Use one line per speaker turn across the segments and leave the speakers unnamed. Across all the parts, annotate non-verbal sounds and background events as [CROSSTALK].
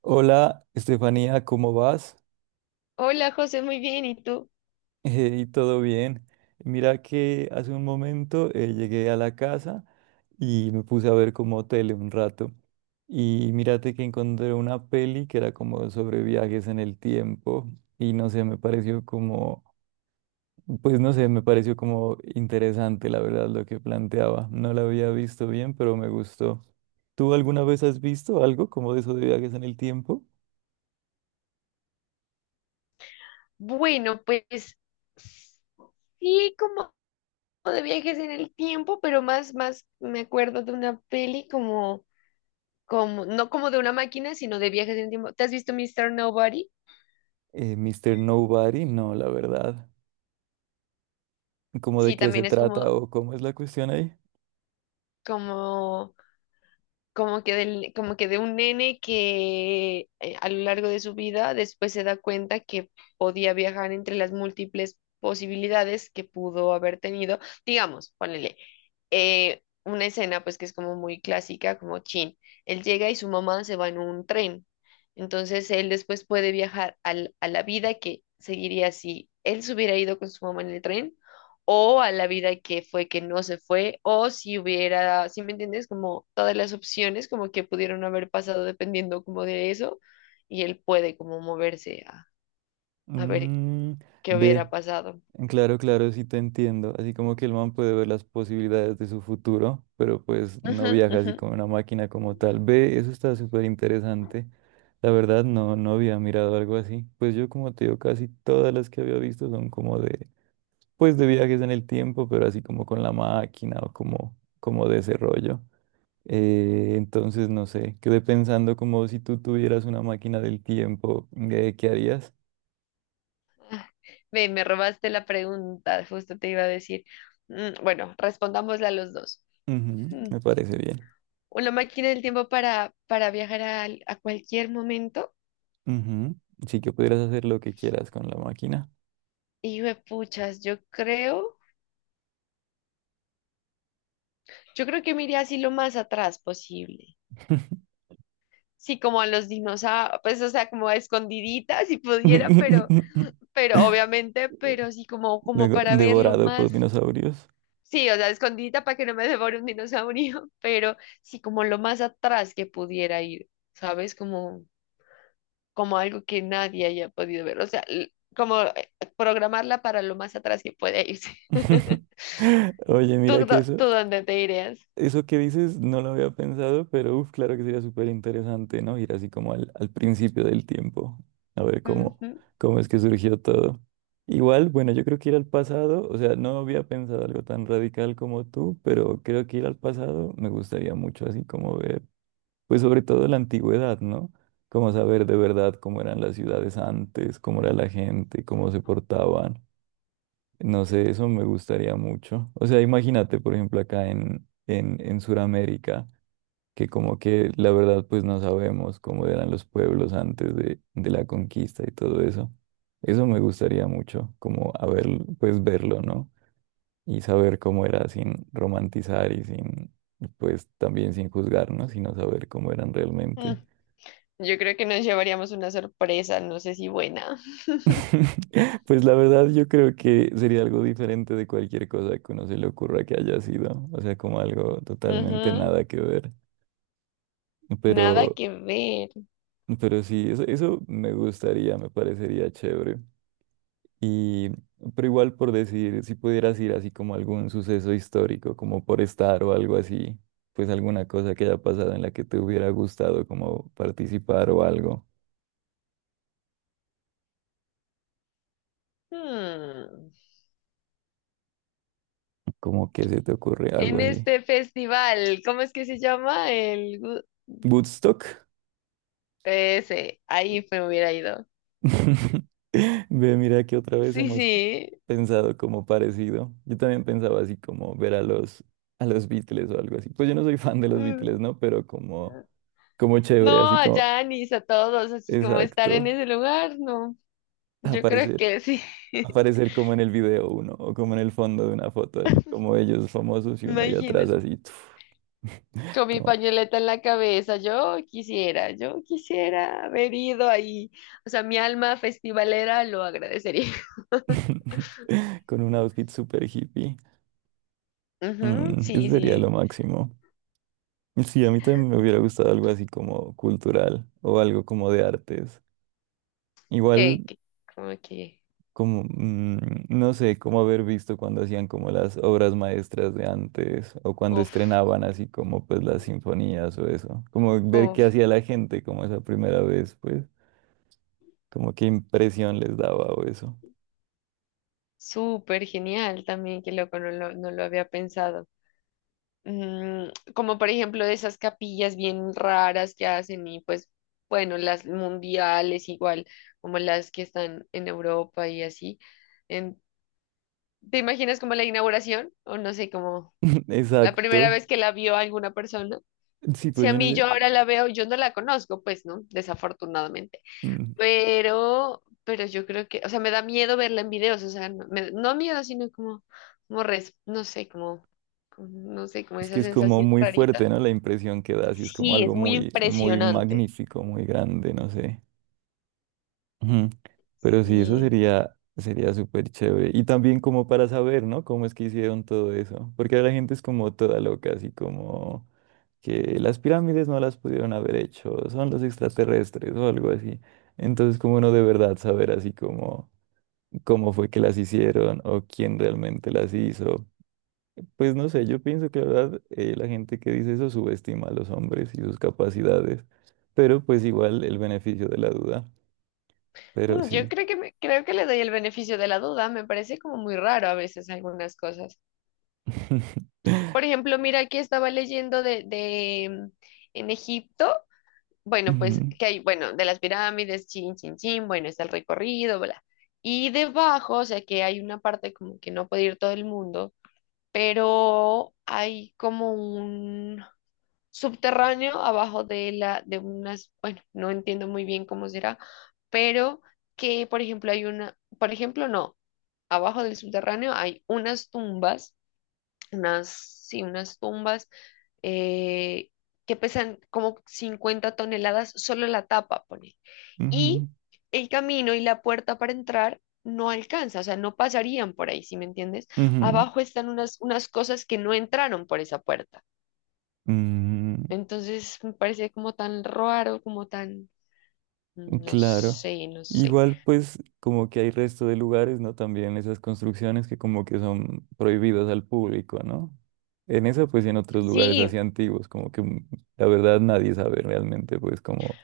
Hola, Estefanía, ¿cómo vas? [LAUGHS]
Hola José, muy bien, ¿y tú?
¿Y todo bien? Mira que hace un momento llegué a la casa y me puse a ver como tele un rato. Y mírate que encontré una peli que era como sobre viajes en el tiempo y no sé, me pareció como, pues no sé, me pareció como interesante la verdad lo que planteaba. No la había visto bien, pero me gustó. ¿Tú alguna vez has visto algo como de eso de viajes en el tiempo?
Bueno, pues sí, como de viajes en el tiempo, pero más me acuerdo de una peli como, no como de una máquina, sino de viajes en el tiempo. ¿Te has visto Mr. Nobody?
Mr. Nobody, no, la verdad. ¿Cómo de
Sí,
qué se
también es
trata
como,
o cómo es la cuestión ahí?
como como que de un nene que a lo largo de su vida después se da cuenta que podía viajar entre las múltiples posibilidades que pudo haber tenido. Digamos, ponele una escena pues que es como muy clásica, como Chin. Él llega y su mamá se va en un tren. Entonces él después puede viajar a la vida que seguiría si él se hubiera ido con su mamá en el tren o a la vida que fue que no se fue, o si hubiera, ¿si me entiendes? Como todas las opciones como que pudieron haber pasado dependiendo como de eso, y él puede como moverse a ver
Mm,
qué
ve,
hubiera pasado.
claro, claro, sí te entiendo. Así como que el man puede ver las posibilidades de su futuro, pero pues no
Ujú,
viaja
ujú.
así como una máquina como tal. Ve, eso está súper interesante. La verdad, no, no había mirado algo así. Pues yo, como te digo, casi todas las que había visto son como de, pues de viajes en el tiempo, pero así como con la máquina o como de ese rollo. Entonces, no sé, quedé pensando como si tú tuvieras una máquina del tiempo, ¿qué harías?
Ve, me robaste la pregunta, justo te iba a decir. Bueno, respondámosla los dos.
Ujú,
Mm.
me parece bien.
Una máquina del tiempo para viajar a, cualquier momento.
Ujú, sí que pudieras hacer lo que quieras con la máquina.
Y puchas, yo creo que me iría así lo más atrás posible. Sí, como a los dinosaurios, pues, o sea, como a escondiditas si pudiera, pero
[LAUGHS]
obviamente, pero sí, como
Luego,
para verlo
devorado por
más,
dinosaurios.
sí, o sea, escondidita para que no me devore un dinosaurio, [LAUGHS] pero sí, como lo más atrás que pudiera ir, ¿sabes? Como algo que nadie haya podido ver, o sea, como, programarla para lo más atrás que pueda irse.
[LAUGHS]
[LAUGHS]
Oye,
¿Tú,
mira que
dó-
eso,
tú dónde te irías?
Eso que dices no lo había pensado, pero uf, claro que sería súper interesante, ¿no? Ir así como al principio del tiempo, a ver cómo,
Ujú.
cómo es que surgió todo. Igual, bueno, yo creo que ir al pasado, o sea, no había pensado algo tan radical como tú, pero creo que ir al pasado me gustaría mucho así como ver, pues sobre todo la antigüedad, ¿no? Como saber de verdad cómo eran las ciudades antes, cómo era la gente, cómo se portaban. No sé, eso me gustaría mucho. O sea, imagínate, por ejemplo, acá en Sudamérica, que como que la verdad pues no sabemos cómo eran los pueblos antes de la conquista y todo eso. Eso me gustaría mucho, como haber, pues verlo, ¿no? Y saber cómo era sin romantizar y sin, pues también sin juzgarnos, sino saber cómo eran
Mm,
realmente.
Yo creo que nos llevaríamos una sorpresa, no sé si buena.
[LAUGHS] Pues la verdad yo creo que sería algo diferente de cualquier cosa que uno se le ocurra que haya sido, o sea, como algo
[LAUGHS]
totalmente
Ujú.
nada que ver,
Nada
pero,
que ver.
pero sí, eso me gustaría, me parecería chévere. Y, pero igual por decir, si pudieras ir así como a algún suceso histórico, como por estar o algo así, pues alguna cosa que haya pasado en la que te hubiera gustado como participar o algo,
Hmm.
como que se te ocurre algo
En
así.
este festival, ¿cómo es que se llama? El gu-
Woodstock.
ese, ahí me hubiera ido.
[LAUGHS] Ve, mira que otra vez
Sí,
hemos
sí.
pensado como parecido. Yo también pensaba así como ver a los Beatles o algo así. Pues yo no soy fan de los Beatles,
Mm,
¿no? Pero como chévere,
No,
así
a
como,
Janis, a todos, así como estar en
exacto,
ese lugar, no. Yo creo
aparecer,
que sí. [LAUGHS]
aparecer como en el video uno o como en el fondo de una foto, así como ellos famosos y uno allá atrás
Imagínate.
así, [LAUGHS]
Con mi
toma,
pañoleta en la cabeza, yo quisiera haber ido ahí. O sea, mi alma festivalera lo agradecería.
[LAUGHS] con un outfit super hippie.
[LAUGHS] Ujú,
Eso
sí,
sería lo
sí.
máximo. Sí, a mí también me hubiera gustado algo así como cultural o algo como de artes. Igual
Que, como que.
como, no sé, como haber visto cuando hacían como las obras maestras de antes o cuando
Uf.
estrenaban así como pues las sinfonías o eso. Como ver qué
Uf,
hacía la gente como esa primera vez, pues, como qué impresión les daba o eso.
súper genial también, qué loco, no lo había pensado. Mm, como por ejemplo de esas capillas bien raras que hacen y pues bueno, las mundiales igual, como las que están en Europa y así. En- ¿Te imaginas como la inauguración? O no sé, como
[LAUGHS]
la primera
Exacto.
vez que la vio alguna persona.
Sí,
Si
pues
a
yo no
mí
sé.
yo ahora la veo, yo no la conozco, pues no, desafortunadamente.
mm,
Pero yo creo que, o sea, me da miedo verla en videos, o sea, no, no miedo, sino como, no sé, no sé, como
Es
esa
que es como
sensación
muy
rarita.
fuerte, ¿no? La impresión que da, así es como
Sí,
algo
es muy
muy, muy
impresionante.
magnífico, muy grande, no sé. Ujú. Pero sí, eso
Sí.
sería súper chévere. Y también como para saber, ¿no? Cómo es que hicieron todo eso. Porque la gente es como toda loca, así como que las pirámides no las pudieron haber hecho, son los extraterrestres o algo así. Entonces, como uno de verdad saber así como cómo fue que las hicieron o quién realmente las hizo. Pues no sé, yo pienso que la verdad la gente que dice eso subestima a los hombres y sus capacidades. Pero pues igual el beneficio de la duda. Pero
Yo
sí.
creo que me, creo que le doy el beneficio de la duda, me parece como muy raro a veces algunas cosas.
[LAUGHS]
Por ejemplo, mira que estaba leyendo en Egipto. Bueno, pues
Ujú,
que hay, bueno, de las pirámides, chin, chin, chin, bueno, está el recorrido, bla. Y debajo, o sea que hay una parte como que no puede ir todo el mundo, pero hay como un subterráneo abajo de unas, bueno, no entiendo muy bien cómo será, pero que, por ejemplo, hay una, por ejemplo, no, abajo del subterráneo hay unas tumbas, unas, sí, unas tumbas eh, que pesan como 50 toneladas, solo la tapa, pone. Y
ujú,
el camino y la puerta para entrar no alcanza, o sea, no pasarían por ahí, ¿sí me entiendes?
ujú,
Abajo están unas cosas que no entraron por esa puerta.
ujú.
Entonces me parece como tan raro, como tan, no
Claro.
sé, no sé.
Igual, pues, como que hay resto de lugares, ¿no? También esas construcciones que como que son prohibidas al público, ¿no? En eso, pues, y en otros lugares así
Sí,
antiguos, como que la verdad nadie sabe realmente, pues, como,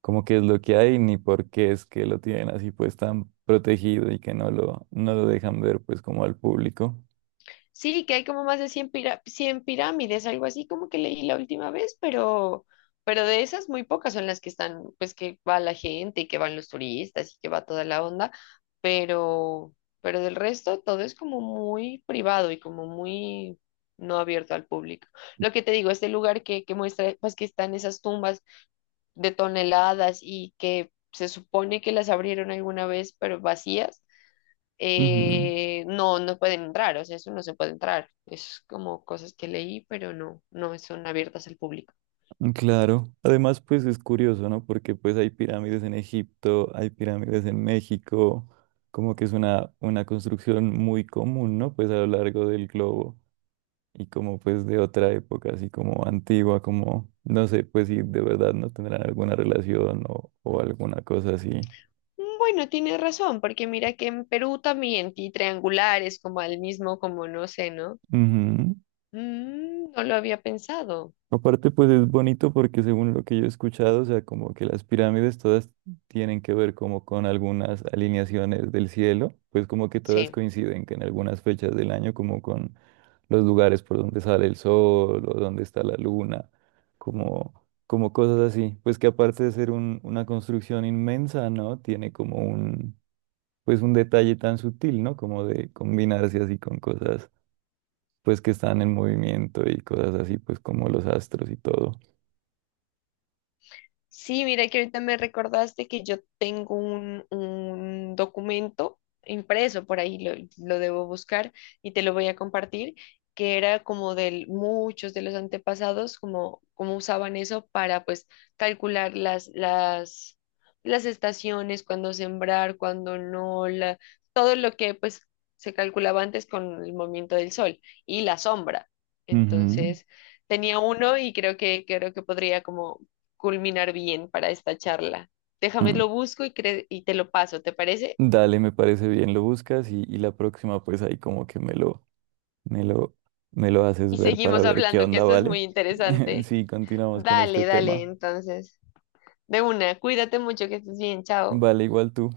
como qué es lo que hay, ni por qué es que lo tienen así, pues, tan protegido y que no lo dejan ver, pues, como al público.
sí, que hay como más de cien pirámides, algo así como que leí la última vez, pero, de esas muy pocas son las que están, pues que va la gente y que van los turistas y que va toda la onda, pero, pero del resto todo es como muy privado y como muy no abierto al público. Lo que te digo, este lugar que muestra, pues que están esas tumbas de toneladas y que se supone que las abrieron alguna vez, pero vacías no, no pueden entrar, o sea, eso no se puede entrar. Es como cosas que leí, pero no, no son abiertas al público.
Claro, además pues es curioso, ¿no? Porque pues hay pirámides en Egipto, hay pirámides en México, como que es una construcción muy común, ¿no? Pues a lo largo del globo y como pues de otra época, así como antigua, como no sé, pues si de verdad no tendrán alguna relación o alguna cosa así.
Bueno, tienes razón, porque mira que en Perú también y triangulares, como al mismo, como no sé, ¿no?
Ujú.
No lo había pensado.
Aparte, pues es bonito porque según lo que yo he escuchado, o sea, como que las pirámides todas tienen que ver como con algunas alineaciones del cielo, pues como que todas
Sí.
coinciden que en algunas fechas del año, como con los lugares por donde sale el sol o donde está la luna, como, como cosas así. Pues que aparte de ser una construcción inmensa, ¿no? Tiene como un, pues un detalle tan sutil, ¿no? Como de combinarse así con cosas, pues que están en movimiento y cosas así, pues como los astros y todo.
Sí, mira que ahorita me recordaste que yo tengo un documento impreso, por ahí lo debo buscar y te lo voy a compartir, que era como de muchos de los antepasados, como usaban eso para pues calcular las estaciones, cuándo sembrar, cuándo no, todo lo que pues se calculaba antes con el movimiento del sol y la sombra.
Ujú,
Entonces. Tenía uno y creo que podría como culminar bien para esta charla. Déjame
mm.
lo busco y te lo paso, ¿te parece?
Dale, me parece bien, lo buscas y la próxima pues ahí como que me lo, me lo haces
Y
ver para
seguimos
ver qué
hablando, que
onda,
esto es muy
¿vale? [LAUGHS]
interesante.
Sí, continuamos con este
Dale, dale,
tema.
entonces. De una, cuídate mucho, que estés bien, chao.
Vale, igual tú.